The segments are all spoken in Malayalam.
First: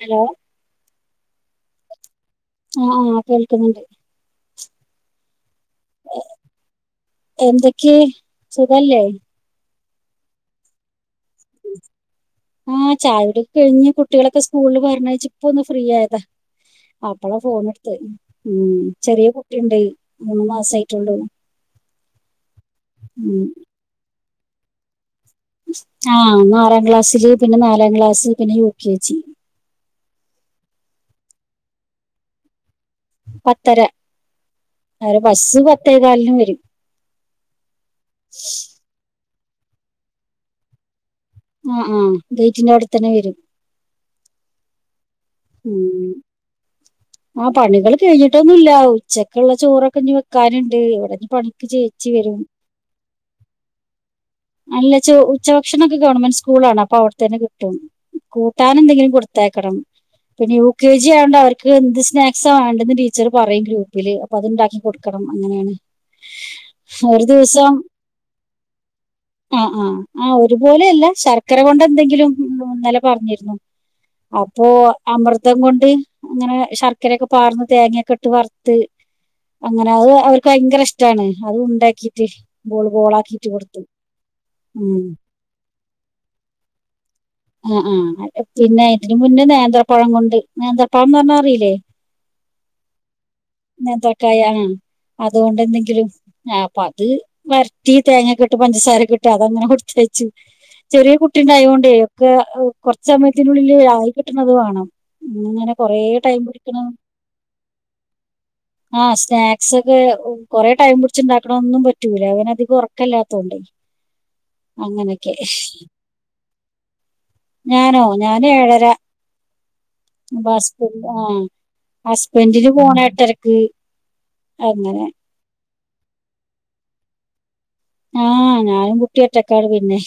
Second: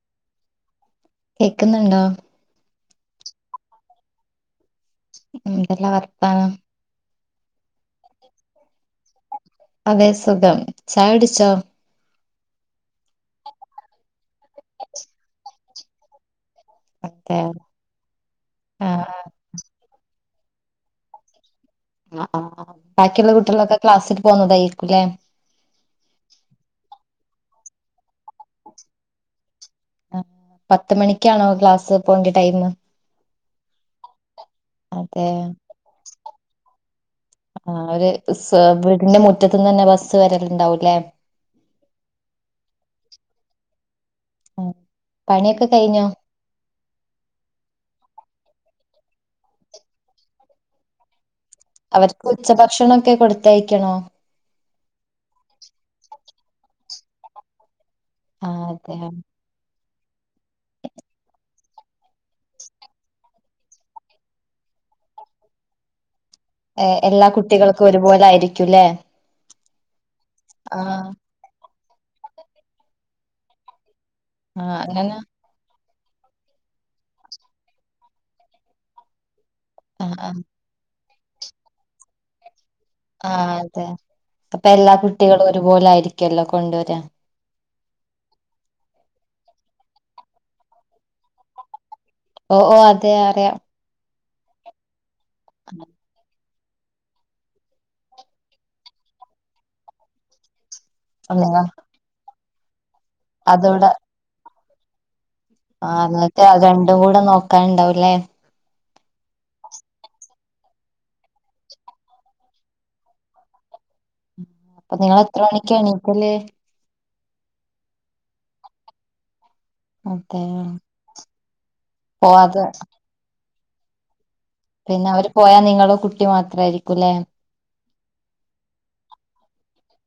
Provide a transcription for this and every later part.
ഹലോ കേക്കുന്നൊണ്ടോ. ആ കേൾക്കുന്നൊണ്ട്. എന്തെല്ലാ വർത്താനം. എന്തൊക്കെയായി സുഖല്ലേ അതെ സുഖം ചായുടിച്ചോ ആ ചായുടിയൊക്കെ കഴിഞ്ഞ് കുട്ടികളൊക്കെ സ്കൂളി പറഞ്ഞയച്ച് ഇപ്പൊന്ന് ഫ്രീ ആയതാ. അപ്പളാ അതെ ഫോണെടുത്തെ ഉം ആ ചെറിയ കുട്ടിയുണ്ടെ മൂന്ന് മാസായിട്ടൊള്ളൂ. ആ ബാക്കിയുള്ള ഉം കുട്ടികളൊക്കെ ക്ലാസ്സിൽ പോന്നതായിരിക്കുംല്ലേ ആഹ് ആറാം ക്ലാസ്സില് പിന്നെ നാലാം ക്ലാസ് പിന്നെ യു കെ ജി പത്ത് മണിക്കാണോ ക്ലാസ് പോണ്ട ടൈംമ് പത്തര അവരെ അതേ ബസ്സ് പത്തേ കാലിന് വരും ആവര് സേവ്ഡ് മുറ്റത്ത്ന്നന്നെ ബസ് വരലുണ്ടാവൂലെ ഉം ഉം ഗെയ്റ്റിന്റെ അവിടെ തന്നെ വരും ആഹ് പണിയൊക്കെ കഴിഞ്ഞോ? ഉം ആഹ് പണികള് കഴിഞ്ഞിട്ടൊന്നുല്ല ഉച്ചക്കുള്ള ചോറൊക്കെ ഇനി വെക്കാനുണ്ട് എവിടെന്ന് പണി അവർക്ക് ഉച്ചഭക്ഷണൊക്കെ കൊടുത്തയക്കണോ? അല്ല ഉച്ചഭക്ഷണോക്കെ ഗവൺമെന്റ് സ്കൂളാണ് അപ്പൊ അവിടെത്തന്നെ കിട്ടും ആ അതെ കൂട്ടാനെന്തെങ്കിലും കൊടുത്തയക്കണം പിന്നെ യു കെ ജി ആയോണ്ട് അവർക്ക് ക്ക് എന്ത് സ്നാക്സ വേണ്ടെന്ന് ടീച്ചർ പറയും ഗ്രൂപ്പില് അപ്പൊ അത്ണ്ടാക്കി കൊടുക്കണം അങ്ങനെയാണ് എ- ക്ഷെ ഒരു എല്ലാ ദിവസം കുട്ടികൾക്കും ഒരുപോലെ ആയിരിക്കുംല്ലേ ആഹ ആഹ. ആ ആ ഒരുപോലെയല്ല ശർ ക്കര കൊണ്ടെന്തെങ്കിലും ഉം ഇന്നലെ പറഞ്ഞിരുന്നു ആ അപ്പോ അങ്ങനെ അമൃതം കൊണ്ട് അങ്ങനെ ശർക്കരൊക്കെ പാർന്ന് തേങ്ങയൊക്കെ ട്ട് വറ്ത്ത് അങ്ങനെ ആ അത് ആ അവർക്ക് ഭയങ്കര ഇഷ് ടാണ് അത് ഇണ്ടാക്കിട്ട് ആഹ അതെ അപ്പൊ എല്ലാ ഉം കുട്ടികളും ഒരുപോലെയായിരിക്കല്ലോ കൊണ്ടുവര. ആഹ ആഹ അ പിന്നെ ഇതിന് മുന്നേ നേന്ത്രപ്പഴം കൊണ്ട് നേന്ത്രപ്പഴം പറഞ്ഞ അറീലെ? ഓ ഓ അതെ അറിയ. നേന്ത്രക്കായ ആഹ അതുകൊണ്ട് ന്തെങ്കിലും ആ അപ്പൊ അത് വരട്ടി തേങ്ങക്ക് ട്ട് പഞ്ചസാരക്കെ ട്ട് അതങ്ങനെ കുട്ച്ച് വെച്ച്. ചെറിയ കുട്ടി അല്ല ഉണ്ടായോണ്ടേ ഒക്കെ കുറച്ചെ സമയത്തിന്റുള്ളിൽ അതോടെ ആയി കിട്ടണത് വാണം. ഇങ്ങനെ ആ കൊറെ ടൈം എന്നിട്ട് അത് പിടിക്കണൊ? രണ്ടും കൂടെ നോക്കാനുണ്ടാവുംല്ലേ ആഹ സ്നാക്സ് ഒക്കെ കുറെ ടൈം പിടിച്ച്ണ്ടാക്കണൊന്നും പറ്റൂല ഓനധികം ഉറക്കല്ലാത്തോണ്ട്. അപ്പൊ നിങ്ങൾ എത്ര മണിക്കാ എണീക്കല്? ഞാനോ ഞാന് ഏഴര അതെ ഹസ്ബൻഡ് ന്റെ ആഹ. പോവാതെ ഹസ്ബൻഡ്ന് പോണം എട്ടരക്ക്. അങ്ങനെ പിന്നെ അവര് പോയാ നിങ്ങളും കുട്ടിം മാത്രായിരിക്കും ലെ. ആഹ ഞാനും കുട്ടിം ഒറ്റക്കാണ് പിന്നെ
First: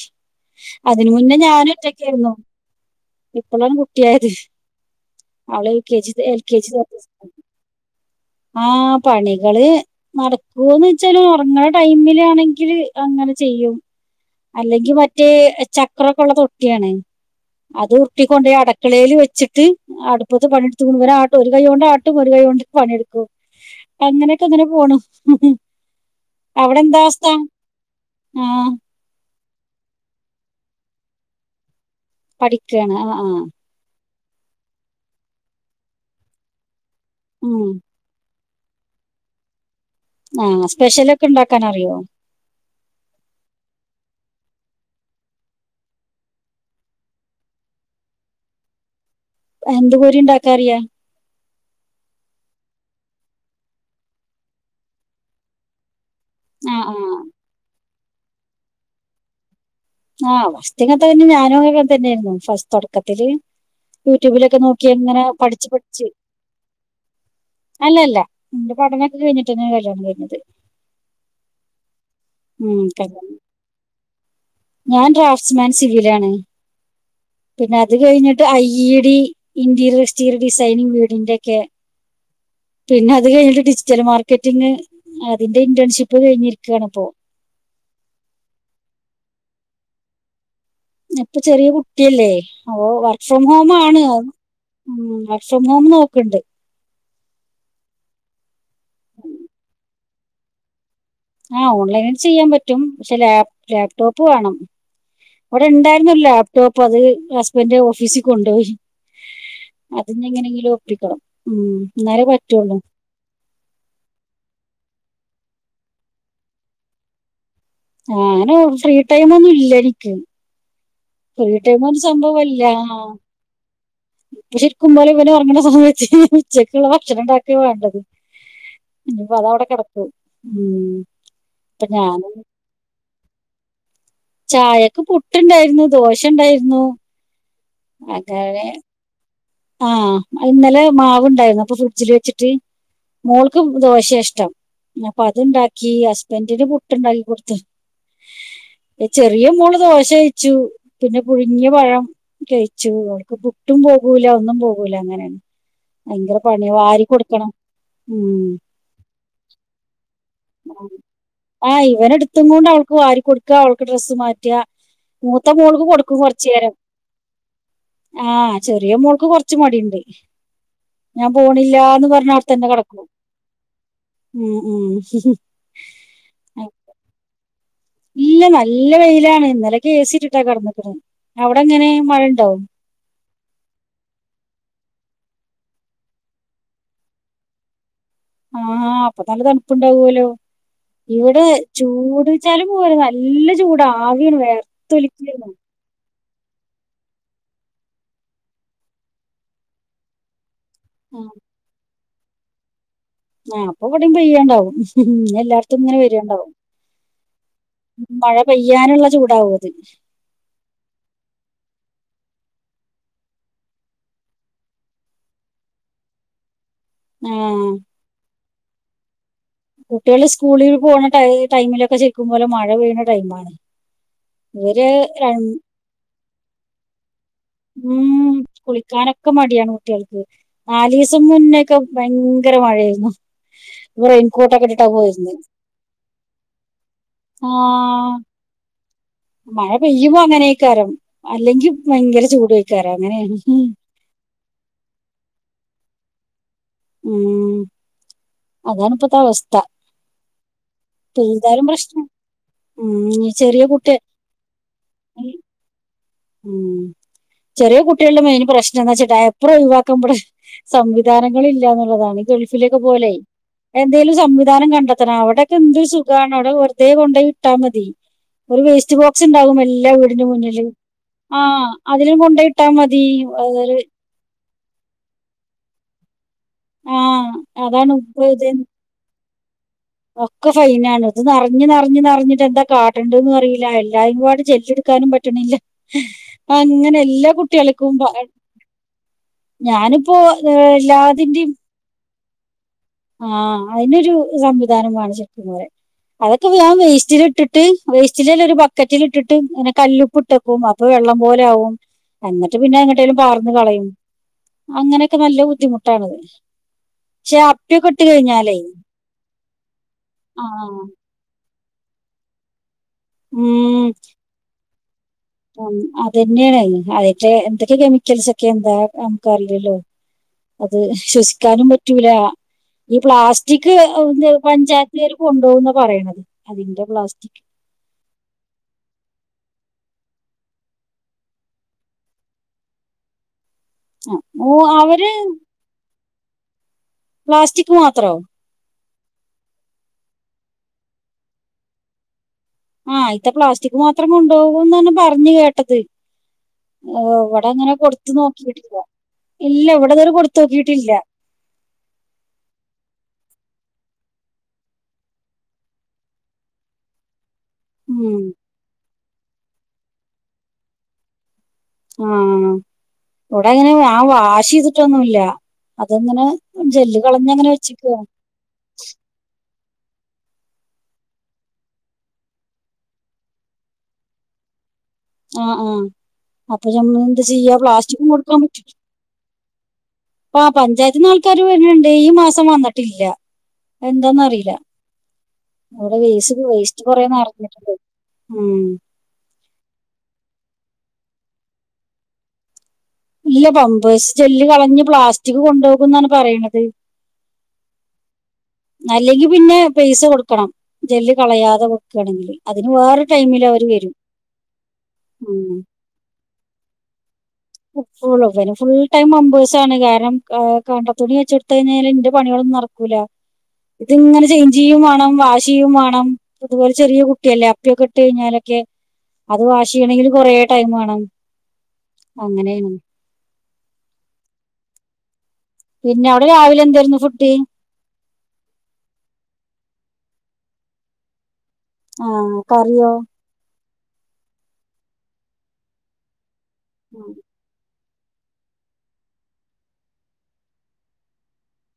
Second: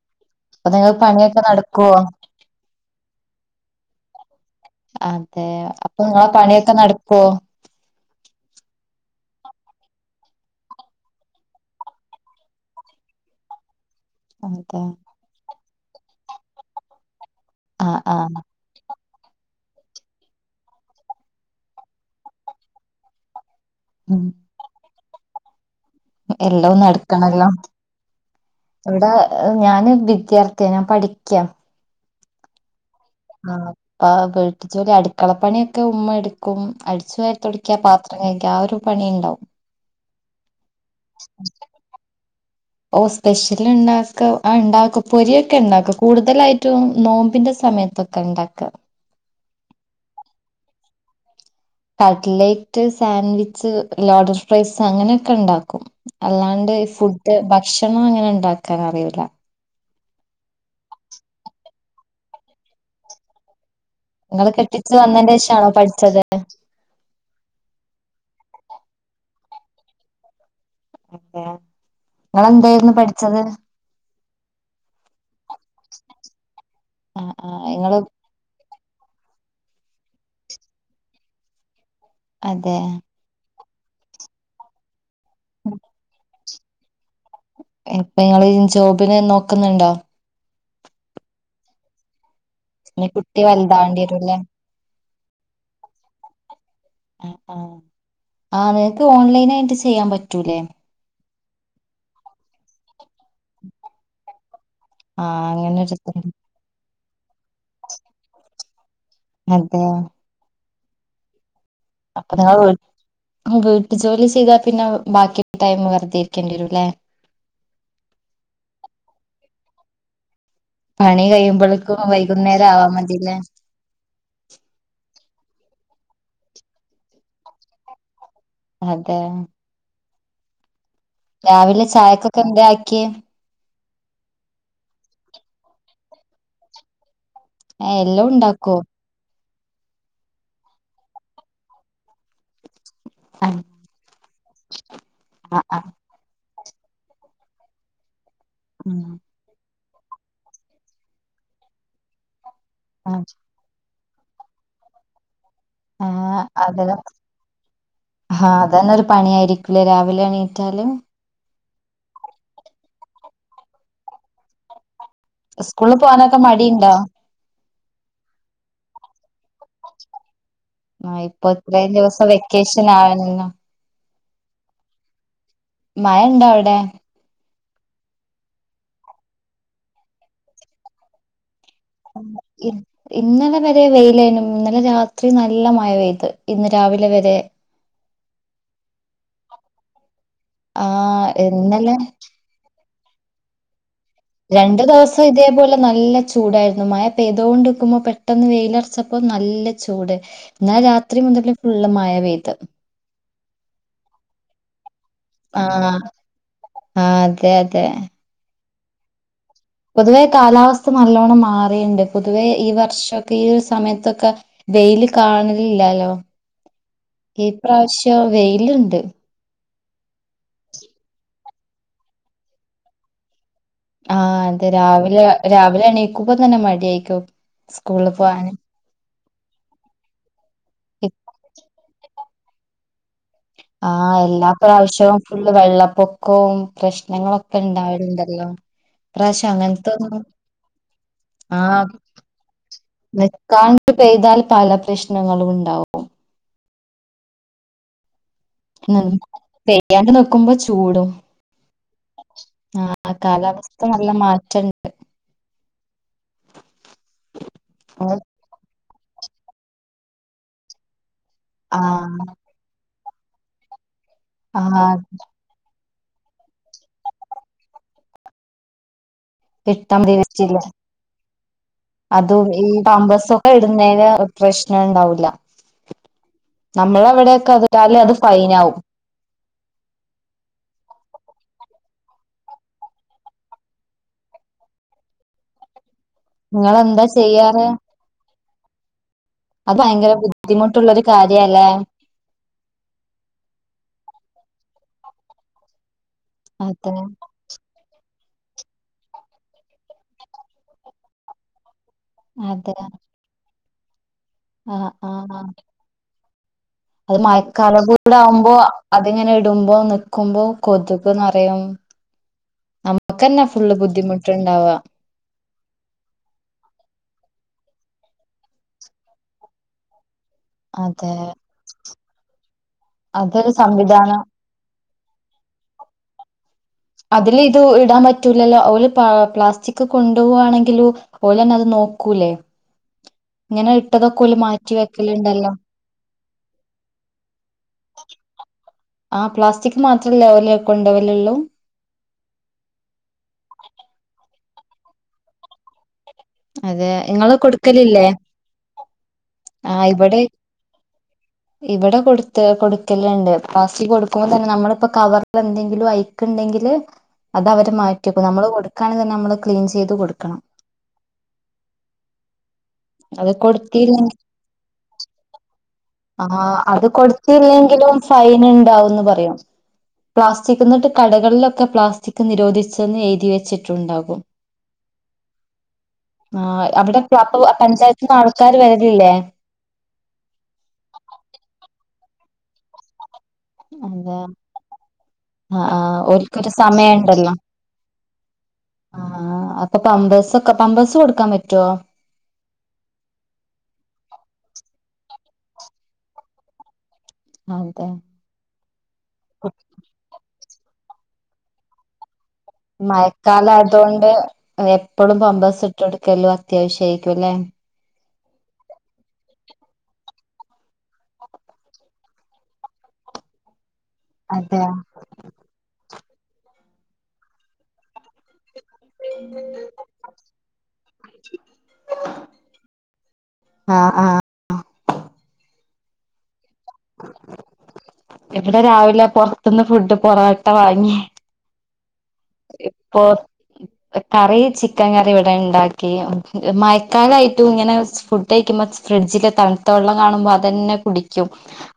അപ്പൊ നിങ്ങൾ അതിന് മുന്നേ പണിയൊക്കെ ഞാനും നടക്കുവോ ഒറ്റക്കായിരുന്നു. ഇപ്പളാണ് കുട്ടിയായത് അതെ അവള് എൽ. കെ. അപ്പൊ ജി നിങ്ങളെ എൽ. കെ. ജി പണിയൊക്കെ തു നടക്കുവോ ആ പണികള് നടക്കോന്ന് വെച്ചാല് ഉറങ്ങ്ണടൈമിലാണെങ്കില് അങ്ങനെ ചെയ്യും. അതെ അല്ലെങ്കി മറ്റേ ചക്രക്കെ ള്ള തൊട്ടിയാണ് ആ അത് ആ ഉരുട്ടിക്കൊണ്ടോയി അടെ ക്കളേൽ വെച്ചിട്ട് അടുപ്പത്ത് പണിട്ത്ത് ങ്ങനെ ആട്ടും ഒരു കൈയ് കൊണ്ട് ആട്ടും ഒരു കൈ കൊണ്ട് പണിട്ക്കും. ഉം അങ്ങനൊക്കെങ്ങനെ പോണ്. എല്ലം നട്ക്കണല്ലോ. ആഹ് വ്ടെ ഞാന് വിദ്യാർത്ഥ്യ ഞാൻ പഠിക്ക്യ. പഠിക്കാണ് ആഹ ആഹ. ആഹ വീട്ട് ജോലി അടുക്കളപ്പണിയൊക്കെ ഉമ്മ എടുക്കും അടിച്ചു ഉം വാരിത്തൊട്ക്കാ പാത്ര കഴ്ക ആ ഒരു പണിണ്ടാവും. ആഹ സ്പെഷ്യലൊക്കെ ണ്ടാക്കാൻ അറിയോ? ഓ സ്പെഷ്യലുണ്ടാക്ക ആഹ ണ്ടാക്കും പൊരിയൊക്കെ ഉണ്ടാക്കും കൂടുതലായിട്ടും നോമ്പിന്റെ സമയത്തൊ ക്കെ ണ്ടാക്ക. എന്ത് പൊരി ഇണ്ടാക്കാറ്യ? കട്ലേയ്റ്റ്, സാൻഡ്‌വിച്ച്, ലോഡഡ്ഫ്രൈസ് അങ്ങനെയൊക്കെ ഇണ്ടാക്കും. അല്ലാണ്ട് ആഹ് ഫുഡ് ഭക്ഷണം അങ്ങനെ ഇണ്ടാക്കാൻ അറിയുല. ആഹ് ഫസ്റ്റ്ക്കൊത്തന്നെ ഞാനും അങ്ങനൊക്കെതന്നെയായിരുന്നു. ഫസ്റ്റ് തൊട്ക്കത്തില് നിങ്ങള് യൂട്യൂബിലൊക്കെ നോക്കി കെട്ടിച്ചു അങ്ങനെ വന്നതിന്റെ പഠിച്ച് ശേഷാണോ പഠിച്ച് പഠിച്ചത് അല്ലല്ല ഇന്റെ പഠനൊക്കെ കഴിഞ്ഞിട്ടെ ന്നെ കല്യാണം കഴിഞ്ഞത്. ഇന്താ ഉം ഇങ്ങളെന്തെയ്നു കല്യാണം പഠിച്ചത്? ഞാൻ ഡ്രാഫ്റ്റ്സ്മാൻ സിവിലാണ്. ആ ആ പിന്നെ അത് നിങ്ങള് കഴിഞ്ഞ് ട്ട് I E D interior exterior designing വീടിന്റെ ഒക്കെ അതെ പിന്നെ അത് കഴിഞ്ഞിട്ട് ഡിജിറ്റൽ മാർക്കറ്റിംഗ് അതിന്റെ ഇന്റെൺഷിപ്പ് കഴിഞ്ഞിരിക്കാണ് ഇപ്പൊ. ഇപ്പൊ ഇങ്ങള് ജോബിന്‌ നോക്കുന്നുണ്ടോ? ഇപ്പൊ ചെറ്യേ കുട്ട്യല്ലേ. ഓ ഇനി വർക്ക് കുട്ടി ഫ്രം ഹോം വലുതാവേണ്ടി ആണ് ഒ വരൂല്ലേ ഉം വർക്ക് ഫ്രം ഹോം നോക്ക്ണ്ട്. ആഹ് ആഹ് നിങ്ങക്ക് ഓൺലൈനായിട്ട് ചെയ്യാൻ പറ്റൂലെ? ആ ഓൺലൈൻ ആയിട്ട് ചെയ്യാൻ പറ്റും പക്ഷെ ലാ ലാപ്ടോപ്പ് വാണം. ആ ഇവ്ടെ അങ്ങനെ ഒരു ഇണ്ടായിരുന്നൊരു ലാപ് ടോപ് അത് ഹസ്ബൻഡ് ഓഫീസി കൊണ്ടോയി. അതെ. ഇഞ് എങ്ങനെങ്കിലും ഒപ്പിക്കണം ഉം. എന്നാലേ അപ്പൊ നിങ്ങള് പറ്റുള്ളൂ വീ വീട്ടു ജോലി ചെയ്താൽ പിന്നെ ബാക്കി ടൈമ് വെറുതെ ഇരിക്കേണ്ടി വരുലെ. ആങ്ങനെ ഫ്രീ ടൈമൊന്നും ഇല്ല എനിക്ക്. പണി ഫ്രീ കഴിയുമ്പളെ ടൈം ക്ക് ഒരു സംഭവമല്ല വൈകുന്നേരം ആവാ മതിലെ. പക്ഷെ ശരിക്കും പോലെ ഇവന് ഉറങ്ങ്ണ സമയത്ത് ഉച്ചയ്ക്ക്ള്ള ഭക്ഷണം ഇണ്ടാക്കാ വേണ്ടത്. ഉം അതെ ഇഞ്പ്പതവിടെ കെടക്കും ഉം രാവിലെ ഇപ്പൊ ഞാൻ ചായക്കൊക്കെ എന്താ ആ ക്ക്യെ. ചായക്ക് പുട്ട് ഇണ്ടേര്ന്നു. ദോശ ഇണ്ടായിരുന്നു. അ എല്ലൊ ഇണ്ടാക്കോ. ആഹ് ഇന്നലെ മാവ്ണ്ടായിരുന്നു. അപ്പൊ ഫ്രിഡ്ജില് വെച്ചിട്ട് ആ മോൾക്ക് ദോശെ ഇഷ്ടം. അപ്പൊ ആ ആ, അത്ണ്ടാക്കി ഹസ്ബൻഡന് പുട്ട്ണ്ടാക്കി കൊടുത്ത്. ഉം ചെറിയ മോള് ദോശ കഴിച്ചു. പിന്നെ പുഴുങ്ങിയ പഴം കഴി ആ ഓൽക്ക് പുട്ടും പോകൂല. ഒന്നും പോകൂല അങ്ങനേണ്. ആ ഭയങ്കര പണ്യ. വാരി കൊടുക്കണം. ഉം ആഹ് അതന്നെ ഒരു പണിയായിരിക്കുലെ രാവിലെ എണീറ്റാല്. ആഹ് ഇവനെ എടുത്തും കൊണ്ട് അവൾക്ക് വാരി കൊടുക്ക അവൾക്ക് ഡ്രസ്സ് മാറ്റ. മൂത്ത മോൾക് സ്കൂളിൽ കൊടുക്കും പോകാനൊക്കെ കൊറ്ചേരം. മടിയുണ്ടോ ആ ചെറിയ മോൾക്ക് കൊറ് ച്ചി മടിണ്ട്. ആ ഞാൻ ഇപ്പൊ ഇത്രയും പോണില്ലാന്ന് ദിവസം പറഞ്ഞ് അവിടെത്തന്നെ വെക്കേഷൻ കെടക്കും. ആണല്ലോ ഉം ഉം മയ ഇണ്ടോ അവിടെ. ഇല്ല നല്ല വെയിലാണ്. ഇന്നലെ ഏസിട്ട്ട്ടാ കെടന്ന്ക്ക്ണ്. അവിടെ എങ്ങനെ മഴ ഇണ്ടോ. ഇ- ഇന്നലെ വരെ വെയിലേനും ഇന്നലെ രാത്രി നല്ല മഴ പെയ്ത്. ഇന്ന് രാവിലെ വരെ. ആഹ് അപ്പൊ നല്ല തണുപ്പുണ്ടാവോലോ. ആ ഇവിടെ ഇന്നലെ ചൂട്. ചാലും പോര നല്ല ചൂട. ആവിയാണ് രണ്ടു ദിവസം വെയർത്തൊലിക്ക്ണ്. ഇതേപോലെ നല്ല ചൂടായിരുന്നു. മഴ പെയ്തോണ്ട് ഇക്കുമ്പോ പെട്ടെന്ന് വെയിലറച്ചപ്പം നല്ല ചൂട്. എന്നാൽ രാത്രി ആഹ് മുതൽ ഫുള്ള് മഴ പെയ്ത് ആ അപ്പൊ ഇവിടെപെയ്യണ്ടാവും. ഇഞ്ഞ് എല്ലായിട്ത്തും ഇങ്ങനെ ആഹ് വര്വ ഇണ്ടാവും. ആഹ് അതെ അതെ പെയ്യാനുള്ള ചൂടാവും അത് പൊതുവേ കാലാവസ്ഥ നല്ലവണ്ണം മാറിഇണ്ട് പൊതുവേ ഈ വർഷൊക്കെ ഈ സമയത്തൊക്കെ വെയില് കാണലില്ലാലോ ഈ ആഹ് പ്രാവശ്യം വെയിലുണ്ട് കുട്ട്യാൾ സ്കൂളിൽ പോണ ടൈ ടൈമിലൊക്കെ ശരിക്കും പോലെ മഴ പെയ്യണ ടൈമാണ് ആഹ് അതെ ഇവര് രാവിലെ രൺ- രാവിലെ എണീക്കുമ്പ തന്നെ മടിയായിക്കും ഉം സ്കൂളില് പോവാന്. കുളിക്കാനൊക്കെ മടിയാണ് കുട്ട്യാക്ക് നാലീസും മുന്നേൊക്കെ ഭ ങ്കര മഴയാർന്നു ആഹ് എല്ലാ പ്രാവശ്യം ഫുള്ള് വെള്ളപ്പൊക്കൊം പ്രശ്നങ്ങളൊക്കെ ആഹ് ഇണ്ടാവലുണ്ടല്ലോ [unintelligible] മഴ പെയ്യുമ്പോ അങ്ങനെക്കാരം അല്ലെങ്കിൽ ആഹ് ഭയങ്കര ചൂടുംയേക്കാരം അങ്ങനെയാണ് നിക്കാണ്ട് പെയ്താൽ പല പ്രശ്നങ്ങളും ഉണ്ടാവും ഉം അതാണ് ഉ ഇപ്പത്തെ അവസ്ഥ പെയ്യാണ്ട് നിക്കുമ്പോ ചൂടും എന്തായാലും പ്രശ്ന ആഹ് കാലാവസ്ഥ നല്ല മാറ്റണ്ട് ഉം ചെറിയ കുട്ടികളുടെ മെയിന് പ്രശ്നം എന്ന് വെച്ച ടയപ്പറു ഒഴിവാക്കുമ്പടെ സം വിധാനങ്ങളില്ല എന്നുള്ളതാണ് ആഹ് ഗൾഫിലൊക്കെ പോലെ എന്തേലും സംവിധാനം ആഹ് കണ്ടെത്തണം അവിടെ എന്ത് സുഖാണ് അവിടെ വെറുതെ കൊണ്ട്പോയി ഇട്ടാ മതി ഒരു വേസ്റ്റ് പോ ക്സ്ണ്ടാവും എല്ലാ കിട്ടാൻ വീടിന്റെ വേണ്ടിയില്ല മുന്നില് ആഹ് അത് അതും ഈ പമ്പസൊക്കെ ഇടുന്നേന് പ്രശ്ന ഇണ്ടാവുല്ല ആ നമ്മളെ ഇവിടെക്കെ അത് അതാണ് ഇട്ടാല് അത് ഇപ്പൊ ഇത് ഫൈൻ ആകും ഒക്കെ ഫൈന ആണ് ഇത് നറഞ്ഞ് നറഞ്ഞ് നറഞ്ഞിട്ട് എന്താ കാട്ടേണ്ടന്ന് അറിയില്ല എല്ലായുംപാട് ജെല്ല് എടുക്കാനും പറ്റ പറ്റണ്ല്ല അങ്ങനെ നിങ്ങളെന്താ എല്ലാ ചെയ്യാറ് കുട്ട്യാൾക്കും അത് ഭയങ്കര ഏഹ്, ബുദ്ധിമുട്ടുള്ളൊരു കാര്യല്ലേ. ആഹ് അതിനൊരു സംവിധാനമാണ് ശരിക്കുബൊരെ അതൊക്കെ ഞാൻ അതെ വേസ്റ്റില് ഇട്ട് ഇട്ട് വേസ്റ്റില് അല്ല ഒരു ബക്കറ്റിൽ ഇട്ടിട്ട് ഇങ്ങനെ കല്ലുപ്പ് ഇട്ടക്കും അപ്പോ വെള്ളം പോലെ ആകും. എന്നിട്ട് അതെ പിന്നെ എങ്ങട്ടേലും പാർന്ന് കളയും ആഹ് അങ്ങനെയൊക്കെ നല്ല ആഹ് ബുദ്ധിമുട്ടാണ് അത് മഴക്കാലം കൂടെ ആകുമ്പോ അതിങ്ങനെ ഇടുമ്പോ നിക്കുമ്പോ ആ കൊതു- തുക്ക് നെറയും നമുക്ക് തന്നെ ഫുള്ള് ബുദ്ധിമുട്ടുണ്ടാവാ ആഹ് അത് തന്നെയാണ് അതിന്റെ എന്തൊക്കെ കെമിക്കൽസ് ഒക്കെ എന്താ നമുക്കറില്ലല്ലോ. [inaudible] അത് ശ്വസിക്കാനും പറ്റൂല്ല ഈ അതൊരു പ്ലാസ്റ്റിക് സംവിധാനം പഞ്ചായത്തുകാര് കൊണ്ടുപോകുന്ന പറയണത് അതിന്റെ അതില് പ്ലാസ്റ്റിക് ഇത് ഇടാൻ പറ്റൂലല്ലോ ഓല് പ്ലാ പ്ലാസ്റ്റിക് കൊണ്ടുപോവാണെങ്കിലും ഓല് തന്നെ അത് നോക്കൂല്ലേ ഇങ്ങനെ ആ ഇട്ടതൊക്കെല ഓ മാറ്റി അവര് വെക്കല്ണ്ടല്ലോ. പ്ലാസ്റ്റിക് മാത്രൊ ആഹ് പ്ലാസ്റ്റിക് മാത്രല്ലേ ഓല് കൊണ്ടവലൊള്ളൂ ആഹ് അതിതെ പ്ലാസ്റ്റിക് മാത്രം കൊണ്ടപോകുന്നാണ് പറഞ്ഞ് കേട്ടത് അതെ ഇങ്ങള് ഇവിടെ അങ്ങനെ കൊടുക്കലില്ലേ കൊടുത്തു നോക്കിട്ടില്ല ഇല്ല ഇവിടെ അങ്ങനെ കൊടുത്തു നോക്കിട്ടില്ല. ഇവിടെ കൊടുത്ത് കൊടുക്കലുണ്ട് പ്ലാസ്റ്റിക് കൊടുക്കുമ്പോ തന്നെ നമ്മളിപ്പോ കവറൽ എന്തെങ്കിലും ഐ ക്ക് ഇണ്ടെങ്കിൽ അത് അവര് മാറ്റി ഉം വെക്കും നമ്മള് കൊടുക്കാണെങ്കിൽ തന്നെ നമ്മള് ക്ലീൻ ചെയ്ത് കൊടുക്കണം. ആഹ് അത് ഇവിടെ ഇങ്ങനെ ഞ കൊടുത്തില്ല വാഷ് ചെയ്തിട്ടൊന്നുല്ല. ആഹ് അത് കൊടുത്തില്ലെങ്കിലും വെച്ചിരിക്കുക ഫൈൻ ഉണ്ടാവന്ന് പറയും. പ്ലാസ്റ്റിക് എന്നിട്ട് കടകളിലൊക്കെ പ്ലാസ്റ്റിക് നിരോധിച്ചെന്ന് എഴുതി വെച്ചിട്ടുണ്ടാകും. ആ ആ [inaudible] ആഹ് അപ്പൊ നമ്മൾ അവിടെ അപ്പ എന്ത് അപ്പൊ ചെയ്യാ പ്ലാസ്റ്റിക്കും പഞ്ചായത്തിന്ന് കൊടുക്കാൻ ആൾക്കാര് വരലില്ലേ? ആഹ് പഞ്ചായത്തിന്ന് ആൾക്കാര് വരലുണ്ട്. ഈ മാസം വന്നട്ടില്ല. എന്താ എന്താന്ന് റിയില്ല. ആഹ് ഇവിടെ ആഹ് വേസ്റ്റ് ഓൽക്കൊരു വേസ്റ്റ് കുറെ സമയണ്ടല്ലോ നിറഞ്ഞിട്ടുണ്ട്. ആഹ് അപ്പോ പമ്പസ് ഒക്കെ പമ്പഴ്സ് കൊടുക്കാൻ പറ്റുവോ. ഇല്ല. പമ്പേഴ്സ് ജെല്ല് കളഞ്ഞ് പ്ലാസ്റ്റിക് കൊണ്ടുപോകുന്നാണ് പറയണത്. അതെ- അല്ലെങ്കി പിന്നെ പേയ്സ കൊടുക്കണം. ജെല്ല് കളയാതെ- തൊടങ്ങീണ്. അതിന്- വേറെ ടൈമിൽ അവർ വരും മഴക്കാലയതൊണ്ട് എപ്പോളും പമ്പേഴ്സ് ഉം ഇട്ടെട്ക്കല് അത്യാവശ്യരിക്കുല്ലേ. ഫുള്ളും. ഫുൾ ടൈം മമ്പേഴ്സാണ്. കാരണം കണ്ടത്ത തുണി വെച്ചെടുത്ത കഴിഞ്ഞാൽ ന്റെ പണികളൊന്നും നടക്കൂല്ല [unintelligible] ഇതിങ്ങനെ അതെ ചേഞ്ചയ്യും വേണം. വാഷ് ചെയ്യും വേണം. അതുപോലെ ചെറിയ കുട്ടിയല്ലേ അപ്പിക്കെ ഇട്ട് കഴിഞ്ഞാല്- ക്കെ അത് വാശേയണങ്കി കുറെ ടൈം വേണം. ശ [unintelligible] അങ്ങനെണ്. ആഹ് ആഹ്.. പിന്നെ അവിടെ രാവിലെ എന്തായി? എവിടെ രാവിെല പുറത്ത് നിന്ന് ഫുഡ് പൊറോട്ട വാങ്ങി. ആ കറിയോ ഇപ്പോ കറി ചിക്കൻ കറി ഇവിടെ ണ്ടാക്കി. മഴക്കാലായിട്ട്- ട്ട് ങ്ങനെ ഫുഡ് കഴിക്കുമ്പോ ഫ്രിഡ്ജില് തണുത്ത വെള്ളം കാണുമ്പോ അതന്നെ കുടിക്യും.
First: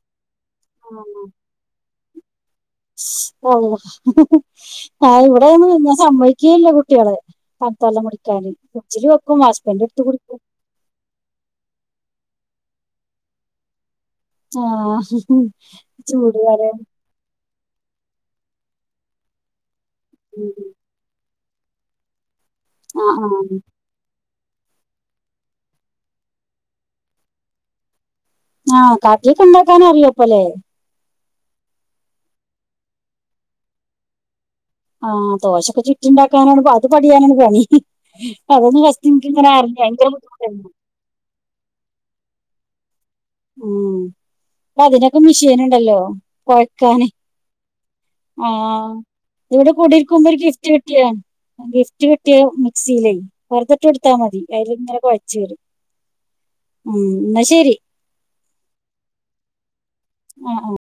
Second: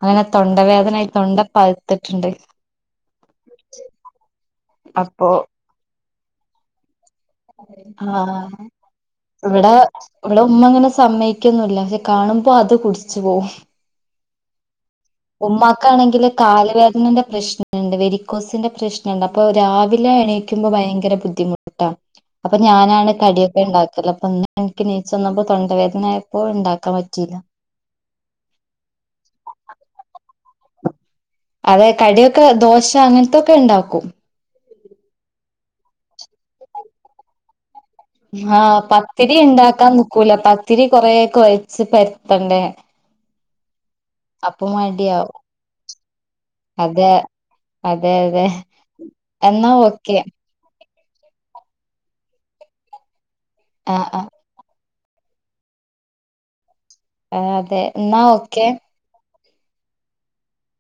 അങ്ങനെ തൊണ്ടവേദനയായി തൊണ്ട പഴുത്തിട്ടുണ്ട്. ഷ് ആഹ് ള്ള അപ്പോ ഇവിടൊന്നും ഞാൻ സമ്മയ്ക്കെൽയ കുട്ടികളെ- തണുത്തവെള്ളം കുടിക്കാന് ആഹ് ഫ്രിഡ്ജിൽ വെക്കും ഇവിടെ ഹസ്ബൻഡ് എടുത്ത് കുടിക്കും ഇവിടെ ഉമ്മ അങ്ങനെ സമ്മയി- ക്യോ ന്നുല്ല. പക്ഷേ കാണുമ്പോ അത് കുടിച്ചു പോകും. ആഹ്... ഉമ്മാക്കാണെങ്കില് കാലവേദനന്റെ പ്രശ്നണ്ട്. വെരിക്കോസിന്റെ പ്രശ്നണ്ട്. അപ്പോ രാവി- ലെ എണീക്കുമ്പോ ഭയങ്കര ബുദ്ധിമുട്ട. അപ്പോ ആ ഞാനാണ് ആ കടിയൊക്കെ ഉണ്ടാ- അല്ലപ്പോ ന്ന് എനിക്ക് നീച്ച വന്ന്പ തൊണ്ടവേദനയപ്പോ ണ്ടാക്കാൻ പറ്റില്യ. ആഹ് കടിയൊക്കെ ണ്ടാക്കാനറിയ പ്പല്ലേ അതെ. കടിയൊക്കെ ദോശ അങ്ങൻത്തൊക്കെ ണ്ടാക്കും. ആഹ് ദോശൊക്കെ ചുറ്റുണ്ടാക്കാനാണ് അത് പടിയാനാണ് പണി. ആഹ്. അതൊന്നും ഫസ്റ്റ് എനിക്ക് പത്തിരി ഇങ്ങനെ അറിഞ്ഞ ണ്ടാക്കാൻ ഭയങ്കര നിക്കൂല. ബുദ്ധിമുട്ടായിരുന്നു പത്തിരി കൊറെ കൊയ്ച്ച് പരത്തണ്ടേ. ഉം. അപ്പൊ പ്പ അതിനൊക്കെ മടിയാവും മെഷീൻ ണ്ടല്ലോ. കൊഴക്കാന്. അതെ അതെ അതെ ആഹ് എന്നാ ഇവിടെ ഓക്കെ കൂടിരിക്കുമ്പോ ഒരു ഗിഫ് റ്റ് കിട്ടിയൊ. ഗിഫ്റ്റ് കിട്ടിയ മിക്സിയിലേ വറുതെട്ട് ആഹ് എടുത്താ മതി. അയിലിങ്ങനെ കോയച്ചേരും. ഉം എന്നാ ആഹ് ശരി. അതെ എന്നാ ഓക്കെ. ആഹ് ആഹ്